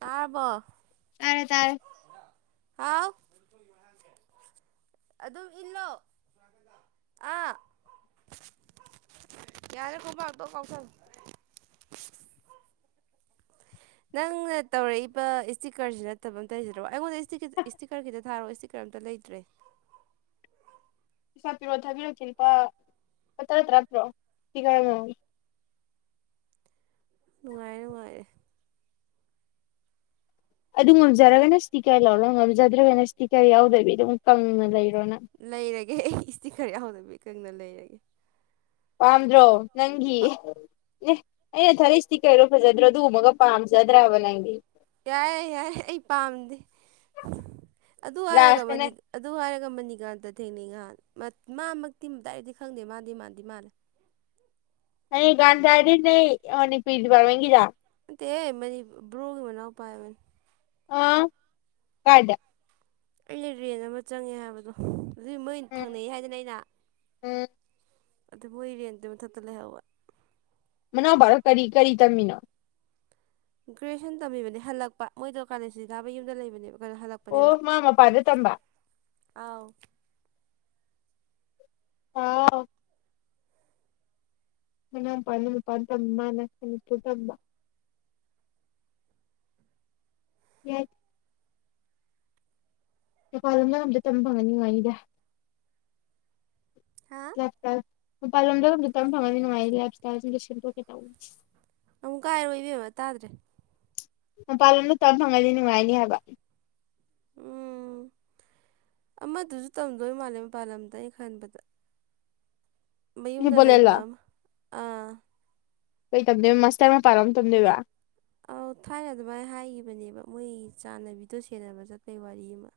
ꯇꯥꯔꯕꯣ ꯇꯥꯔꯦ ꯇꯥꯔꯦ ꯍꯥꯎ ꯑꯗꯨꯝ ꯏꯜꯂꯣ ꯑꯥ ꯌꯥꯔꯦ ꯈꯨꯕ ꯂꯥꯎꯗꯣ ꯀꯧꯁꯜ [inaudible] ꯅꯪꯅ ꯇꯧꯔꯛꯏꯕ ꯏꯁꯇꯤꯀꯔꯁꯤ ꯅꯠꯇꯕ ꯑꯝꯇ ꯂꯩꯁꯤꯗ꯭ꯔꯣ ꯑꯩꯉꯣꯟꯗ ꯏꯁꯇꯤꯀꯔꯒꯤꯈꯤꯗ ꯊꯥꯔꯛꯑꯣ ꯏꯁꯇꯤꯛ ꯀꯔꯤꯝꯇ ꯂꯩꯇ꯭ꯔꯦ ꯄꯩꯁꯥ ꯄꯤꯔꯛꯑꯣ ꯊꯥꯕꯤꯔꯛꯀꯦ ꯂꯨꯄꯥ ꯂꯨꯄꯥ ꯇꯔꯥ ꯇꯔꯥ ꯄꯤꯔꯛꯑꯣ ꯄꯤꯒꯣ ꯅꯨꯡꯉꯥꯏꯔꯦ ꯅꯨꯡꯉꯥꯏꯔꯦ ꯑꯗꯨ ꯉꯝꯖꯔꯒꯅ ꯏꯁꯇꯤꯀꯔ ꯂꯧꯔꯣ ꯉꯝꯖꯗ꯭ꯔꯒꯅ ꯏꯁꯇꯤꯀꯔ ꯌꯥꯎꯗꯕꯤ ꯑꯗꯨꯝ ꯀꯪꯅ ꯂꯩꯔꯣꯅ ꯂꯩꯔꯒꯦ ꯏꯁꯇꯤ ꯈꯔ ꯌꯥꯎꯗꯕꯤ ꯀꯪꯅ ꯂꯩꯔꯒꯦ ꯄꯥꯝꯗ꯭ꯔꯣ ꯅꯪꯒꯤ ꯑꯦ ꯑꯩꯅ ꯊꯥꯂꯛꯁꯤꯇꯤ ꯀꯩꯔꯣ ꯐꯖꯗ꯭ꯔꯣ ꯑꯗꯨ ꯎꯃꯒ ꯄꯥꯝꯖꯗ꯭ꯔꯕ ꯅꯪꯗꯤ ꯌꯥꯏꯦ ꯌꯥꯏꯦ ꯑꯩ ꯄꯥꯝꯗꯦ ꯑꯗꯨ ꯍꯥꯏꯔꯒ ꯂꯥꯁꯇꯅ ꯃꯅꯤ ꯑꯗꯨ ꯍꯥꯏꯔꯒ ꯃꯅꯤꯀꯥꯟꯇ ꯊꯦꯡꯅꯩ ꯉꯍꯥꯟ ꯃꯥꯃꯛꯇꯤ ꯗꯥꯏꯔꯛꯇꯤ ꯈꯪꯗꯦ ꯃꯥꯗꯤ ꯃꯥꯗꯤ ꯃꯥꯂ ꯑꯩꯒꯥꯟꯗꯗꯤ [unintelligible] ꯅꯠꯇꯦ ꯑꯦ ꯃꯅꯤ ꯕ꯭ꯔꯣꯒꯤ ꯃꯅꯥꯎ ꯄꯥꯏꯕꯅꯤ ꯑꯥ ꯀꯥꯏꯗ ꯑꯩꯅ ꯔꯦꯟ ꯑꯃ ꯆꯪꯉꯦ ꯍꯥꯏꯕꯗꯣ ꯑꯗꯨꯏ ꯃꯣꯏ ꯎꯝ ꯊꯪꯅꯩ ꯍꯥꯏꯗꯅ ꯑꯩꯅ ꯎꯝ ꯑꯗꯨ ꯃꯣꯏ ꯔꯦꯟꯗꯨꯏ ꯃꯊꯛꯇ ꯂꯩꯍꯧꯋꯦ ꯃꯅꯥꯎꯚꯥ ꯀꯔꯤ ꯀꯔꯤ ꯇꯝꯃꯤꯅꯣ ꯒ꯭ꯔꯦꯖꯨꯌꯦꯁꯟ ꯇꯝꯃꯤꯕꯅꯦ ꯍꯜꯂꯛꯄꯥ ꯃꯣꯏꯗꯣ ꯀꯥꯂꯦꯟ ꯁꯨꯇꯤ ꯊꯥꯕꯒꯤ ꯌꯨꯝꯗ ꯂꯩꯕꯅꯦ ꯀꯩꯅꯣ ꯍꯜꯂꯛꯄ ꯄꯅꯦꯕꯥ ꯑꯣ ꯃꯥ ꯃꯄꯥꯟꯗ ꯇꯝꯕ ꯑꯥꯎ ꯍꯥꯎ ꯍꯅ ꯄ ꯑꯗꯨꯅ ꯄꯠꯇꯃ ꯅꯅꯤ ꯄꯨꯗꯃ [unintelligible] ꯌꯥ ꯃꯄꯥꯥꯟꯂꯝꯗꯥ ꯑꯝꯇ ꯇꯝ ꯐꯪꯉꯗꯤ ꯅꯨꯉꯥꯏꯅꯤꯗ ꯍꯥ ꯃꯄꯥꯜ ꯂꯝꯗ ꯑꯝꯇꯥ ꯇꯝ ꯐꯪꯉꯗꯤ ꯅꯨꯡꯥꯏꯅꯤ ꯂꯥꯏꯐ ꯁ꯭ꯇꯥꯢꯜ ꯁꯦ ꯑꯝꯇ ꯁꯝꯗꯦꯛꯀꯦ ꯇꯧꯅꯤ ꯑꯃꯨꯛꯀ ꯍꯥꯏꯔꯛꯑꯣ ꯏꯕꯦꯃꯥ ꯇꯥꯗ꯭ꯔꯦ ꯃꯄꯥꯟ ꯂꯣꯝꯗ ꯇꯝ ꯐꯪꯉꯗꯤ ꯅꯨꯡꯉꯥꯏꯅꯤ ꯍꯥꯏꯕ ꯎꯝ ꯑꯃꯗꯨꯁꯨ ꯇꯝꯗꯣꯏ ꯃꯥꯜꯂꯦ ꯃꯄꯥꯟ ꯂꯝꯗ ꯑꯩꯅ ꯈꯟꯕꯗ ꯃꯌꯨꯝꯗ ꯅꯦꯄꯣꯂꯦꯜꯂꯣ ꯂꯩꯕ ꯑꯥꯃ ꯀꯩ ꯇꯝꯗꯣꯏꯕ ꯃꯥꯁꯇꯔ ꯃꯄꯥꯟꯔꯣꯝ ꯇꯝꯗꯣꯏꯕ ꯑꯧ ꯊꯥꯏꯅ ꯑꯗꯨꯃꯥꯏꯅ ꯍꯥꯏꯈꯤꯕꯅꯦꯕ ꯃꯣꯏ ꯆꯥꯟꯅꯕꯤꯗꯣ ꯁꯦꯟꯅꯕ ꯆꯠꯄꯒꯤ ꯋꯥꯔꯤ ꯑꯃ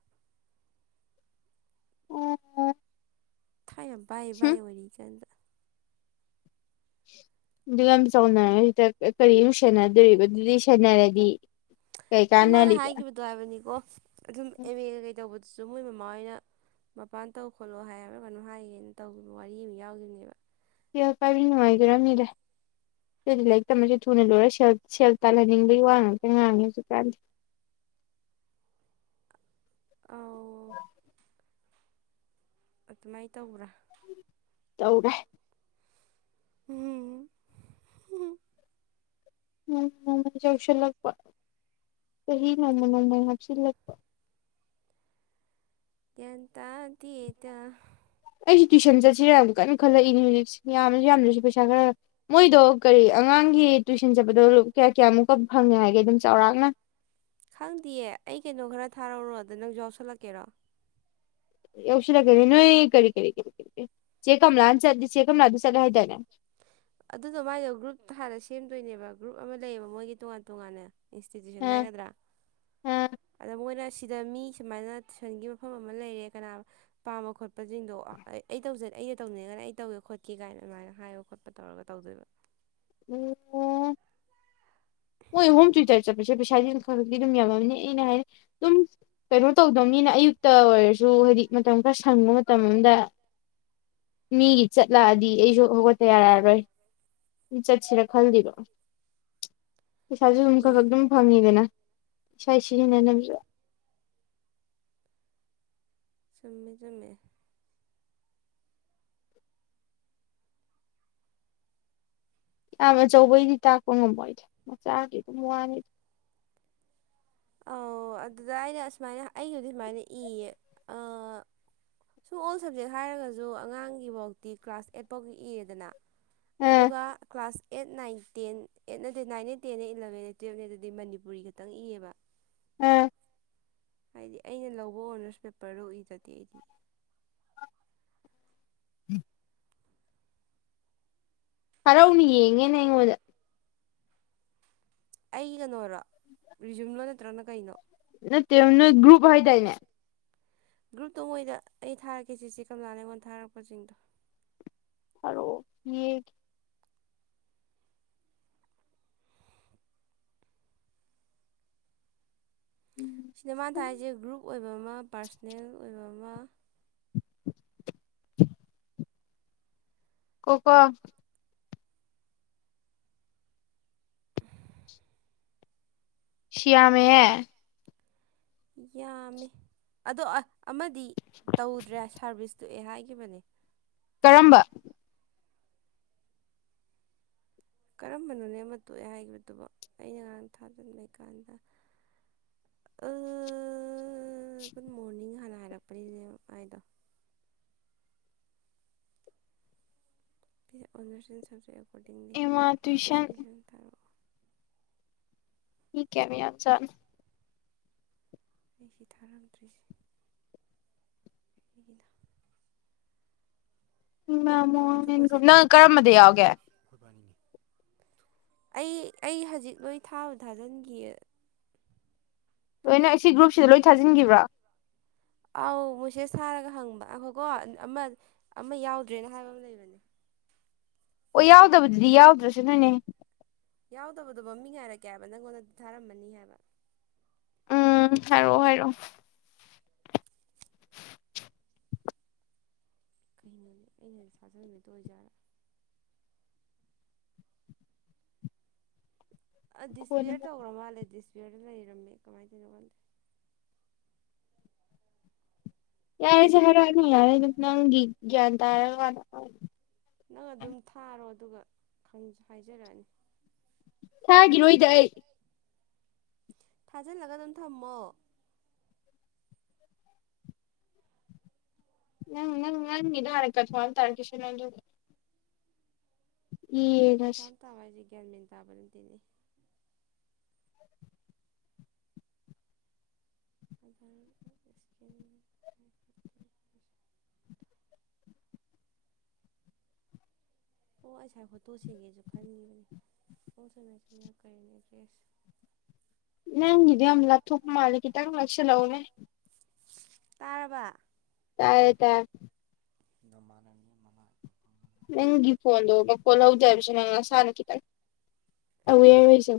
ꯑꯣ ꯊꯥꯏꯅꯥ ꯕꯥꯏ ꯍꯨꯝ ꯕꯥꯥꯏ ꯥꯑꯣꯏꯔꯤꯒꯥꯟꯗ ꯑꯗꯨ ꯌꯥꯝ ꯆꯥꯎꯅ ꯍꯦꯗ ꯀꯔꯤ ꯑꯃꯣꯛꯅ ꯁꯦꯟꯅꯗꯣꯔꯤꯕ ꯑꯗꯨꯗꯤ ꯁꯦꯟꯅꯔꯗꯤ ꯀꯩ ꯁꯨꯝ ꯃꯥꯅ ꯀꯥꯟꯅꯔꯤꯕ ꯍꯥꯏꯈꯤꯕꯗꯣ ꯍꯥꯏꯕꯅꯤꯀꯣ ꯑꯗꯨꯝ ꯑꯦꯝ ꯃꯦ ꯀꯩ ꯇꯧꯕꯗ ꯁꯨꯝ ꯃꯣꯏ ꯃꯃꯥ ꯍꯣꯏꯅ ꯃꯄꯥꯟ ꯇꯧ ꯈꯣꯠꯂꯣ ꯍꯥꯏꯕ꯭ꯔꯥ ꯀꯩꯅꯣ ꯍꯥꯒꯤꯒꯨꯝ ꯇꯧꯈꯤꯕ ꯋꯥꯔꯤ ꯑꯃ ꯌꯥꯎꯈꯤꯕꯅꯦꯕ ꯇꯤꯌꯥ ꯄꯥꯏꯕꯤꯅ ꯍꯥꯏ ꯔꯅꯤꯔ [unintelligible] ꯑꯗꯨꯗꯤ ꯂꯥꯏꯔꯤꯛꯝꯇꯝꯕꯁꯤ ꯊꯨꯅ ꯂꯣꯏꯔꯒ ꯁꯦꯜ ꯇꯥꯜꯍꯟꯅꯤꯡꯕꯒꯤ ꯋꯥ ꯉꯥꯛꯇ ꯉꯥꯡꯉꯦ ꯍꯧꯖꯤꯛꯀꯥꯟꯗꯤ ꯑ ꯑꯗꯨꯃꯥꯏꯅ ꯇꯧꯕ꯭ꯔꯥ ꯇꯧꯔꯦ ꯎꯝ ꯅ ꯅꯣꯡꯃꯩ ꯆꯥꯎꯁꯤꯜꯂꯛꯄ ꯆꯍꯤ ꯅꯣꯡꯃ ꯅꯣꯡꯃ ꯍꯥꯞꯆꯤꯜꯂꯛꯄ ꯒ꯭ꯌꯥꯟ ꯇꯥꯗꯦ ꯗꯥ ꯑꯩꯁꯨ ꯇꯨꯏꯁꯟ ꯆꯠꯁꯤꯔꯅꯥ ꯀꯟꯅ ꯈꯜꯂꯛꯏꯅꯤ ꯍꯧꯖꯤꯛꯁꯤ ꯌꯥꯝꯃꯁꯨ ꯌꯥꯝꯗ꯭ꯔꯁꯨ ꯄꯩꯁꯥ ꯈꯔ ꯃꯣꯏꯗꯣ ꯀꯔꯤ ꯑꯉꯥꯡꯒꯤ ꯇꯨꯏꯁꯟ ꯆꯠꯄꯗꯣ ꯀꯌꯥ ꯀꯌꯥꯃꯨꯛꯀ ꯐꯪꯉꯦ ꯍꯥꯏꯒꯦ ꯑꯗꯨꯝ ꯆꯥꯎꯔꯥꯛꯅ ꯈꯪꯗꯦꯌꯦ ꯑꯩ ꯀꯩꯅꯣ ꯈꯔ ꯊꯥꯔꯧꯔꯣ ꯗ ꯅꯪꯁꯨ ꯌꯥꯎꯁꯜꯂꯛꯀꯦꯔꯣ ꯌꯥꯎꯁꯤꯜꯀꯦ ꯅꯣꯏ ꯀꯔꯤ ꯀꯔꯤꯔꯤ ꯆꯦ ꯀꯝꯃꯂꯥ ꯑꯝ ꯆꯠ ꯆꯦ ꯀꯝꯃꯂꯥꯗꯨ ꯆꯠꯂꯤ ꯍꯥꯏꯗꯥꯏꯅꯦ ꯑꯗꯨꯗꯣ ꯃꯥꯏꯗꯣ ꯒ꯭ꯔꯨꯞ ꯍꯥꯟꯅꯥ ꯁꯦꯝꯗꯣꯏꯅꯦꯕ ꯒ꯭ꯔꯨꯞ ꯑꯃ ꯂꯩꯌꯦꯕ ꯃꯣꯏꯒꯤ ꯇꯣꯉꯥꯟ ꯇꯣꯉꯥꯟꯅ ꯏꯟꯁꯇꯤꯇ꯭ꯌꯨꯁꯟ ꯍꯥꯏꯒꯗ꯭ꯔꯥ ꯑ ꯑꯣ ꯑꯗ ꯃꯣꯏꯅ ꯁꯤꯗ ꯃꯤ ꯁꯨꯃꯥꯏꯅ ꯇꯨꯏꯁꯟꯒꯤ ꯃꯐꯝ ꯑꯃ ꯂꯩꯔꯦ ꯀꯅꯥ ꯄꯥꯝꯕ ꯈꯣꯠꯄꯁꯤꯡꯗꯣ ꯑꯩ ꯑꯩ ꯇꯧꯖ ꯑꯩꯩꯅ ꯇꯧꯅꯤꯡꯉꯅ ꯑꯩ ꯇꯧꯒꯦ ꯈꯣꯠꯀꯦ ꯀꯥꯏꯅ ꯑꯗꯨꯃꯥꯏꯅ ꯍꯥꯏꯕ ꯈꯣꯠꯄ ꯇꯧꯔꯒ ꯇꯧꯗꯣꯏꯕ ꯎꯝ ꯍꯣꯏ ꯍꯣꯝ ꯇ꯭ꯌꯨꯇꯔ ꯆꯠꯄꯁꯦ ꯄꯩꯁꯥꯗꯤ ꯑꯗꯨ ꯈꯛꯔꯗꯤ ꯑꯗꯨꯝ ꯌꯥꯝꯃꯕꯅꯤ ꯑꯩꯅ ꯍꯥꯏꯔꯤ ꯑꯗꯨꯝ ꯀꯩꯅꯣ ꯇꯧꯗꯕꯅꯤꯅ ꯑꯌꯨꯛꯇ ꯑꯣꯏꯔꯁꯨ ꯍꯥꯏꯗꯤ ꯃꯇꯝ ꯈꯔ ꯁꯪꯕ ꯃꯇꯝ ꯑꯃꯗ ꯃꯤꯒꯤ ꯆꯠꯂꯛꯑꯗꯤ ꯑꯩꯁꯨ ꯍꯧꯒꯠꯇ ꯌꯥꯔꯛꯑꯔꯣꯏ ꯆꯠꯁꯤꯔꯥ ꯈꯜꯂꯤꯕꯥ ꯄꯩꯁꯥꯁꯨ ꯑꯗꯨꯨꯝ ꯏ ꯈꯛ ꯈꯛ ꯑꯗꯨꯝ ꯐꯪꯉꯤꯗꯅ ꯏꯁꯥꯏ ꯍꯣꯏ ꯁꯤꯖꯤꯟꯅꯅꯕꯁꯨ ꯆꯨꯝꯃꯦ ꯆꯃꯦ ꯌꯥꯝ ꯑꯆꯧꯕꯩꯗꯤ ꯇꯥꯛꯄ ꯉꯝꯃꯣꯏꯗꯥ ꯃꯆꯥꯒꯤ ꯑꯗꯨꯝ ꯋꯥꯅꯤ ꯑꯧ ꯑꯗꯨꯗ ꯑꯩꯅ ꯑꯁꯨꯃꯥꯏꯅ ꯑꯩꯒꯤꯗꯤ ꯁꯨꯃꯥꯏꯅ ꯏꯌꯦ ꯁꯨꯝ ꯑꯣꯜ ꯁꯕꯖꯦꯛ ꯍꯥꯏꯔꯒꯁꯨ ꯑꯉꯥꯡꯒꯤꯐꯥꯎꯇꯤ ꯀ꯭ꯂꯥꯁ ꯑꯦꯠ ꯐꯥꯎꯒꯤ ꯏꯔꯦꯗꯅ ꯑꯥ ꯑꯗꯨꯒ class eight nine ten eight ꯅꯠꯇꯦ ꯅꯥꯏꯟꯅꯟꯅꯦ ꯇꯦꯟꯅꯦ ꯏꯂꯕꯦꯦ ꯇꯨꯌꯦꯜꯞꯅꯦ ꯑꯗꯨꯗꯤ ꯃꯅꯤꯄꯨꯔꯤ ꯈꯛꯇꯪ ꯏꯑꯕ ꯎꯝ ꯍꯥꯏꯗꯤ ꯑꯩꯅ ꯂꯧꯕ ꯑꯣꯅꯔꯁ ꯄꯦꯄꯔꯗꯣꯏ ꯏꯗꯗꯤ ꯑꯩꯗꯤ ꯎꯝ ꯊꯔꯥꯎꯅꯦ ꯌꯦꯡꯉꯦꯅꯦ ꯑꯩꯉꯣꯟꯗ ꯑꯩ ꯀꯩꯅꯔꯣ ꯔꯤꯖꯨꯝꯂꯣ ꯅꯠꯇ꯭ꯔꯅ ꯀꯩꯅꯣ ꯅꯥꯇꯦ ꯅꯣꯏ ꯒꯔꯨꯞ ꯍꯥꯏꯗꯥꯏꯅꯦ ꯒ꯭ꯔꯨꯞꯇꯣ ꯃꯣꯏꯗ ꯑꯩ ꯊꯥꯔꯛꯀꯦ ꯆꯦꯆꯦ ꯀꯂꯥ ꯂꯩꯉꯣꯟꯜ ꯊꯥꯔꯛꯄꯁꯤꯡꯗꯣ ꯊꯔꯛꯑꯣ ꯌꯦꯟꯒꯤ ꯁꯤꯗꯥ ꯃꯥꯅꯥ ꯊꯥꯁꯦ ꯒ꯭ꯔꯨꯞ ꯑꯣꯏꯕ ꯑꯃ ꯄꯥꯔꯁꯣꯅꯦꯜ ꯑꯣꯏꯕ ꯑꯃ [unintelligible] ꯀꯣꯀꯣ [unintelligible] ꯁꯤꯌꯥꯃꯦꯍꯦ ꯌꯥꯝꯃꯦ ꯑꯗꯣ ꯑꯃꯗꯤ ꯇꯧꯗ꯭ꯔꯦ ꯁꯥꯔꯚꯤꯁꯇꯨꯑ ꯍꯥꯏꯈꯤꯕꯅꯦ ꯀꯔꯝꯕ ꯀꯔꯝꯕꯅꯣꯅꯦꯦꯝ ꯑꯃ ꯇꯣꯛꯑꯦ ꯍꯥꯏꯈꯤꯕꯗꯨꯕ ꯑꯩꯅ ꯉꯔꯥꯡ ꯊꯥꯖꯤꯟꯕꯩ ꯀꯥꯟꯗ ꯑꯥꯑꯥ ꯒꯨꯗ ꯃꯣꯔꯅꯤꯡ ꯍꯥꯟꯅ ꯍꯥꯏꯔꯛꯄꯅꯤꯅꯦ ꯃꯒꯤꯗꯨ ꯑꯣꯅꯔꯁꯟ ꯁꯕꯖꯦꯛ ꯑꯦꯀꯣꯔꯗꯤꯡꯂꯤ ꯑꯦꯃꯥ ꯇꯨꯏꯁꯟ ꯊꯥꯔꯛꯑꯣ ꯃꯤ ꯀꯌꯃꯨꯛ ꯌꯥꯝ ꯖꯠꯅꯣ ꯑꯩꯁꯤ ꯊꯥꯔꯝꯗ꯭ꯔꯤꯁꯦ ꯑꯩꯒꯤꯅ ꯎꯃ ꯍꯣꯏ ꯀꯛꯊꯠꯀꯣꯁꯦ ꯅꯪ ꯀꯔꯝꯕꯗ ꯌꯥꯎꯒꯦ ꯑꯩ ꯑꯩ ꯍꯧꯖꯤꯛ ꯅꯣꯏ ꯊꯥꯕ ꯊꯥꯖꯤꯟꯈꯤ ꯂꯣꯏꯅ ꯁꯤ ꯒ꯭ꯔꯨꯞꯁꯤꯗ ꯂꯣꯏ ꯊꯥꯖꯤꯟꯈꯤꯕ꯭ꯔꯥ ꯑꯥꯎ ꯃꯣꯏꯁꯦ ꯁꯥꯔꯒ ꯍꯪꯕ ꯑꯩꯈꯣꯏꯀꯣ ꯑꯃ ꯑꯃ ꯌꯥꯎꯗ꯭ꯔꯦꯅ ꯍꯥꯏꯕ ꯑꯃ ꯂꯩꯕꯅꯦ ꯑꯣ ꯌꯥꯎꯗꯕꯗꯨꯗꯤ ꯌꯥꯎꯗ꯭ꯔꯁꯨ ꯅꯣꯏꯅꯦ ꯌꯥꯎꯗꯕꯗꯨꯣ ꯃꯃꯤ ꯉꯥꯏꯔꯛꯀꯦ ꯍꯥꯏꯕ ꯅꯪꯉꯣꯟꯗꯗꯤ ꯊꯥꯔꯝꯃꯅꯤ ꯍꯥꯏꯕ ꯎꯝ ꯍꯥꯏꯔꯣꯑꯣ ꯍꯥꯏꯔꯣ ꯀꯩꯅꯣꯅꯦ ꯑꯩꯅ ꯁꯥꯖꯟꯕꯗꯣ ꯑꯣꯏꯖꯥꯠꯔꯥ ꯑ ꯗꯤꯁꯄ꯭ꯂꯦꯌꯔ ꯀꯣꯟꯅ ꯇꯧꯈ꯭ꯔꯣ ꯃꯥꯜꯂꯦ ꯗꯤꯁꯄ꯭ꯂꯌꯔꯗ ꯂꯩꯔꯝꯃꯦ ꯀꯃꯥꯏꯅ ꯇꯧꯅꯣ ꯀꯥꯟꯗ ꯌꯥꯔꯦꯁꯤꯦ ꯍꯥꯏꯔꯅꯤ ꯌꯥꯔꯦ ꯑꯗꯨꯅꯪ ꯭ꯌꯥꯟ ꯇ ꯍꯥꯏꯔ ꯋꯥ ꯅꯪ ꯑꯗꯨꯝ ꯊꯥꯔꯣ ꯑꯗꯨꯒ ꯍꯥꯏꯖꯔꯛꯑꯅꯤ ꯊꯥꯒꯤꯔꯣꯏꯗ ꯑꯩ ꯊꯥꯖꯤꯜꯂꯒ ꯑꯗꯨꯝ ꯊꯝꯃꯣ ꯅꯪꯪ ꯅꯪ ꯏ ꯍꯥꯏꯔꯅ ꯀꯟꯐꯥꯝ ꯇꯔꯛꯀꯁ ꯅꯨ ꯌꯦꯡꯉꯁꯤ ꯀꯟꯐꯥꯔꯝ ꯇꯥꯕ ꯍꯥꯏꯁꯦ ꯒ꯭ꯌꯥꯃꯦꯟ ꯇꯥꯕ ꯅꯠꯇꯦꯅꯦ [unintelligible] ꯑꯣ ꯑꯩꯁꯥꯏ ꯐꯣꯇꯣ ꯁꯦꯝꯦꯡꯒꯦꯁꯨ ꯈꯟꯈꯤꯕꯅꯦ ꯍ ꯁꯨꯉꯥꯏ ꯁꯣꯏꯅꯔꯛ ꯀꯔꯤꯅꯦ ꯑꯦꯗ꯭ꯔꯦꯁ ꯅꯒꯤꯗꯨ ꯌꯥꯝꯅꯥ ꯂꯞꯊꯣꯛꯄ ꯃꯥꯂꯦ ꯈꯤꯇꯪ ꯅꯥꯛꯁꯤꯜ ꯂꯛꯎꯅꯦ ꯇꯥꯔꯕ ꯇꯥꯏꯌꯦ ꯇꯥꯏꯌꯦ ꯅꯥꯃꯟꯅꯕꯤ ꯃꯅꯥꯏ ꯅꯪꯒꯤ ꯐꯣꯟꯗꯣ ꯃꯈꯣꯟ ꯍꯧꯗꯦ ꯍꯥꯏꯕꯁꯦ ꯅꯪ ꯅꯁꯅꯥ ꯈꯤꯇꯪ ꯑꯋꯥꯔꯦ ꯑꯣꯏꯖꯥꯎ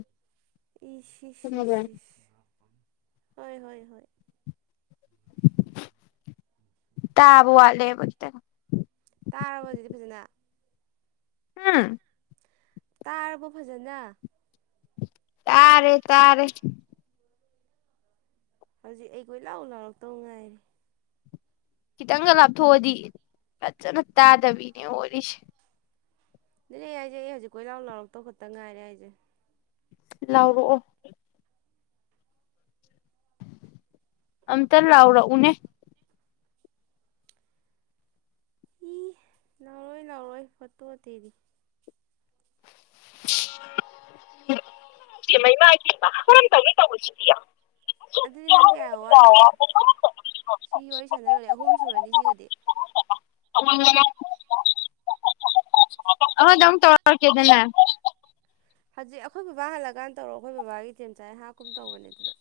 ꯍꯣꯏ ꯍꯣꯏ ꯍꯣꯏ ꯎꯝ [inaudible] ꯇꯥꯕꯥ ꯋꯥꯠꯂꯦꯕꯥ ꯈꯤꯇꯥꯡ ꯇꯥꯔꯕ ꯑꯗꯨꯗꯤ ꯐꯖꯅꯥ ꯍꯨꯝ ꯇꯥꯔꯕꯣ ꯐꯖꯅꯥ ꯇꯥꯔꯦ ꯇꯥꯔꯦ ꯍꯧꯖꯤꯛ ꯑꯩ ꯀꯣꯏꯂꯥꯎ ꯂꯥꯎꯔꯛꯇꯧ ꯉꯥꯏꯔꯦ ꯈꯤꯇꯪꯒ ꯂꯥꯞꯊꯣꯛꯑꯗꯤ ꯐꯖꯅꯥ ꯇꯥꯗꯕꯤꯅꯦ ꯑꯣꯏꯔꯤꯁꯦ ꯑꯗꯨꯅꯦ ꯑꯩ ꯍꯥꯏꯖꯦ ꯑꯩ ꯍꯧꯖꯤꯛ ꯀꯣꯏ ꯂꯥꯎ ꯂꯥꯎꯔꯛꯇꯧ ꯈꯛꯇ ꯉꯥꯏꯔꯦ ꯍꯥꯏꯖꯦ ꯂꯥꯎꯔꯛꯑꯣ ꯑꯝꯇꯥ ꯂꯥꯎꯔꯛ ꯎꯅꯦ ꯂꯥꯎꯔꯛꯑꯣꯏ ꯂꯥꯎꯔꯛꯑꯣꯏ ꯐꯣꯇꯣ ꯑꯇꯩꯗꯤ ꯏꯃꯥꯏ ꯄꯦꯝꯃꯥ ꯏꯃꯥꯏ ꯄꯦꯃꯃꯥ ꯀꯔꯝ ꯇꯧꯅꯤ ꯇꯧꯔꯤꯁꯤꯗꯤ ꯑꯗꯨꯗꯤ ꯅꯪ ꯀꯌꯥ ꯋꯥꯠꯂꯤ ꯁꯤ ꯋꯥꯔꯤ ꯁꯥꯟꯅ ꯂꯣꯏꯔꯦ ꯑꯍꯨꯝ ꯁꯨꯔꯅꯤ ꯁꯤꯒꯗꯤ [inaudible] [inaudible] ꯑꯃꯥꯗꯪ ꯇꯧꯔꯛ ꯀꯦꯗꯅ ꯍꯧꯖꯤꯛ ꯑꯩꯈꯣꯏ ꯕꯕꯥ ꯍꯜꯂꯛꯀꯥꯟ ꯇꯧꯔꯛꯑꯣ ꯑꯩꯈꯣꯏ ꯕꯥꯕꯥꯒꯤ ꯆꯦꯝꯆꯥꯥꯏ ꯍꯥꯞꯀꯨꯝ ꯇꯧꯕꯅꯦ ꯑꯗꯨꯗ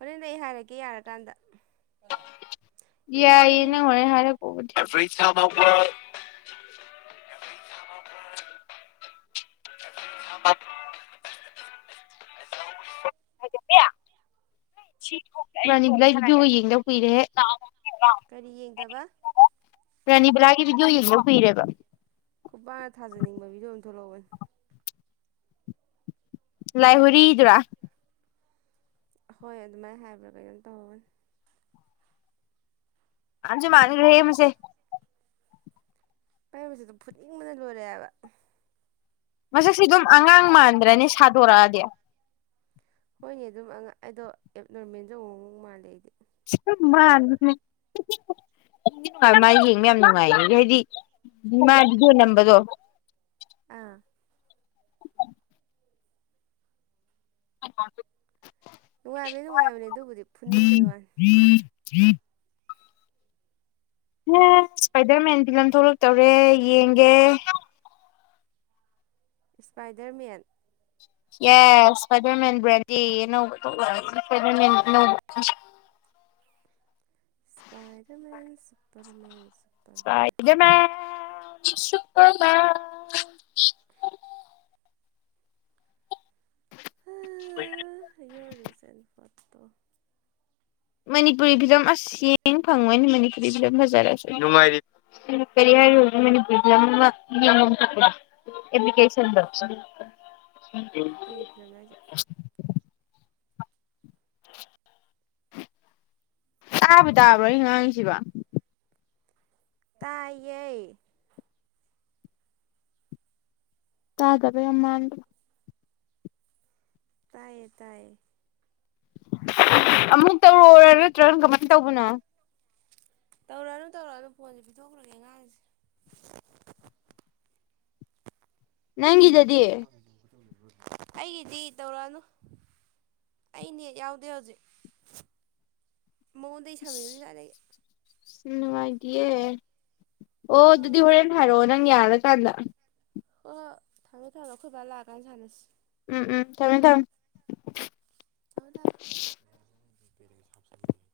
ꯍꯣꯔꯦꯟꯗ ꯑꯩ ꯍꯥꯏꯔꯛꯀꯦ ꯌꯥꯔꯀꯥꯟꯗ ꯌꯥꯏꯌꯦ ꯏꯃꯥꯟꯅꯕꯤꯅꯤ ꯅꯪ ꯍꯣꯔꯦꯟ ꯍꯥꯏꯔꯛꯄꯥꯕꯨꯗꯤ [unintelligible] ꯌꯦꯡꯗꯥ ꯀꯨꯏꯔꯦꯍꯦ ꯀꯔꯤ ꯌꯦꯡꯗꯕ ꯔꯥꯅꯤꯕꯂꯥꯒꯤ ꯚꯤꯗꯤꯑꯣ ꯌꯦꯡꯗꯥ ꯀꯨꯏꯔꯦꯕꯥ ꯈꯨꯄꯥꯛꯅ ꯊꯥꯖꯟꯅꯤꯡꯕ ꯚꯤꯗꯤꯑꯣ ꯑꯃꯥ ꯊꯣꯛꯂꯛꯍꯧꯕꯅꯤ ꯂꯥꯏ ꯍꯨꯔꯤ ꯗꯨꯔꯥ ꯍꯣꯏ ꯑꯗꯨꯃꯥꯏꯅ ꯍꯥꯏꯕ꯭ꯔꯥ ꯀꯩꯅꯣꯝ ꯇꯧꯍꯧꯒꯅꯤ ꯃꯟꯖꯨ ꯃꯟꯒ꯭ꯔꯦꯍꯦ ꯃꯁꯦ [unintelligible] ꯐꯨꯅꯤꯡꯕꯅꯥ ꯂꯣꯏꯔꯦꯕꯥ ꯃꯁꯛꯁꯦ ꯑꯗꯨꯝ ꯑꯉꯥꯡ ꯃꯥꯟꯗ꯭ꯔꯅꯦ ꯁꯥꯗꯣꯔꯛ ꯑꯗꯤ ꯍꯣꯏꯅꯦ ꯑꯗꯨꯝ ꯑꯉꯥꯡ ꯑꯗꯣ ꯑꯦꯞ ꯅꯣꯔꯃꯦꯜꯖꯨ ꯑꯃꯨꯛ ꯃꯨꯛ ꯃꯥꯜꯂꯦ ꯑꯩꯗꯤ ꯃꯟꯕꯅꯦ ꯑꯩꯗꯤ ꯃꯥ ꯌꯦꯡꯕ ꯌꯥꯝ ꯅꯨꯡꯉꯥꯏꯌꯦ ꯍꯥꯏꯗꯤ ꯃꯥ ꯚꯤꯗꯤꯑꯣ ꯅꯝꯕꯗꯣ ꯑꯥ [inaudible] ꯅꯨꯡꯉꯥꯏꯕꯅꯤ ꯅꯨꯡꯉꯥꯏꯕꯅꯦ ꯑꯗꯨꯕꯨꯗꯤ ꯐꯨꯅꯤꯡꯕꯩ ꯋꯥꯅꯤ ꯊꯔꯤ ꯊꯔꯤ [inaudible] ꯑꯦ ꯏꯁꯄꯥꯏꯗꯔꯃꯦꯟ ꯐꯤꯂꯝ ꯊꯣꯛꯂꯛꯇꯧꯔꯦ ꯌꯦꯡꯒꯦ ꯏꯁ꯭ꯄꯥꯏꯗꯔꯃꯦꯟ ꯌꯦꯁ ꯏꯁꯄꯥꯏꯗꯔꯥꯃꯦꯟ ꯕꯦꯟꯗꯤꯔ ꯑꯅꯧꯕꯥ ꯊꯣꯛꯂꯛ ꯑꯝꯅꯤ ꯏꯁꯄꯥꯏꯗꯔ꯭ꯃꯦꯟꯒꯤ ꯑꯅꯧꯕꯥ Spider-Man Superman ꯏꯁꯄꯥꯏꯗ꯭ꯔ꯭ꯃꯦꯟ Superman [unintelligible] [unintelligible] your recent photo Manipuri film ꯑꯁ ꯌ‌ꯦꯡ ꯐꯪꯉꯣꯏꯅ‌ꯦ ꯃꯅꯤꯄꯨꯔꯤ ꯐꯤꯂꯝ ꯐꯖꯔꯁꯨ ꯅꯨꯡꯉꯥꯏꯔꯤ ꯀꯔꯤ ꯍꯥꯏꯔꯨꯏ ꯃꯅꯤꯄꯨꯔꯤ ꯐꯤꯂꯝ ꯑꯃꯥ ꯌ‌ꯦꯡꯉ ꯃꯨꯊꯠꯄꯗ‌ꯣ ꯑꯦꯄꯂꯤꯀꯦꯁꯟ ꯗ‌ꯣ ꯀꯩ [unintelligible] ꯍꯥꯏꯖ‌ꯦ [unintelligible] [inaudible] ꯇꯥꯕꯨ ꯇꯥꯕ꯭ꯔꯣ ꯑꯩ ꯉꯥꯡꯉꯤꯁꯤꯕ‌ꯣ ꯇꯥꯏꯌ‌ꯦ ꯇꯥꯗꯕ ꯌꯥꯝ ꯃꯥꯟꯕ ꯇꯥꯏꯌꯦ ꯇꯥꯏꯌꯦ ꯑꯃꯨꯛ ꯇꯧꯔꯛ ꯑ‌ꯣꯔ ꯅꯠꯇ꯭ꯔ ꯀꯃꯥꯏꯟ ꯇꯧꯕꯅꯣ ꯇꯧꯔꯛꯑꯅꯨ ꯇꯧꯔꯛꯑꯅꯨ ꯐꯣꯟꯖ‌ꯦ ꯄꯤꯊꯣꯛꯈ꯭ꯔꯒꯦ ꯑꯉꯥꯡꯁꯦ ꯅꯪꯒꯤꯗꯗꯤ ꯑꯁ ꯑꯩꯒꯤꯗꯤ ꯇꯧꯔꯛꯑꯅꯨ ꯑꯩ ꯅꯦꯠ ꯌꯥꯎꯗꯦ ꯍꯧꯖꯤꯛ ꯃꯉꯣꯟꯗꯩ ꯁꯝꯃꯤꯝꯅ‌ꯦ ꯉꯁꯥꯏꯗꯒꯤ ꯅꯨꯡꯉꯥꯏꯇꯌꯦ ꯑꯣ ꯑ ꯑꯗꯨꯗꯤ ꯍꯣꯏ ꯍꯣꯔꯦꯟ ꯍꯥꯏꯔꯛꯑꯣ ꯅꯪ ꯌꯥꯔꯀꯥꯟꯗ ꯍꯣꯏ ꯍꯣꯏ ꯊꯝꯃꯣ ꯊꯝꯃꯣ ꯑꯈꯣꯏ ꯕꯥ ꯂꯥꯛꯑꯀꯥꯟ ꯁꯥꯟꯅꯁꯤ ꯎꯝ ꯎꯝ ꯊꯝꯃꯦ ꯊꯝ ꯊꯝꯃ‌ꯣ ꯊꯝ [unintelligible]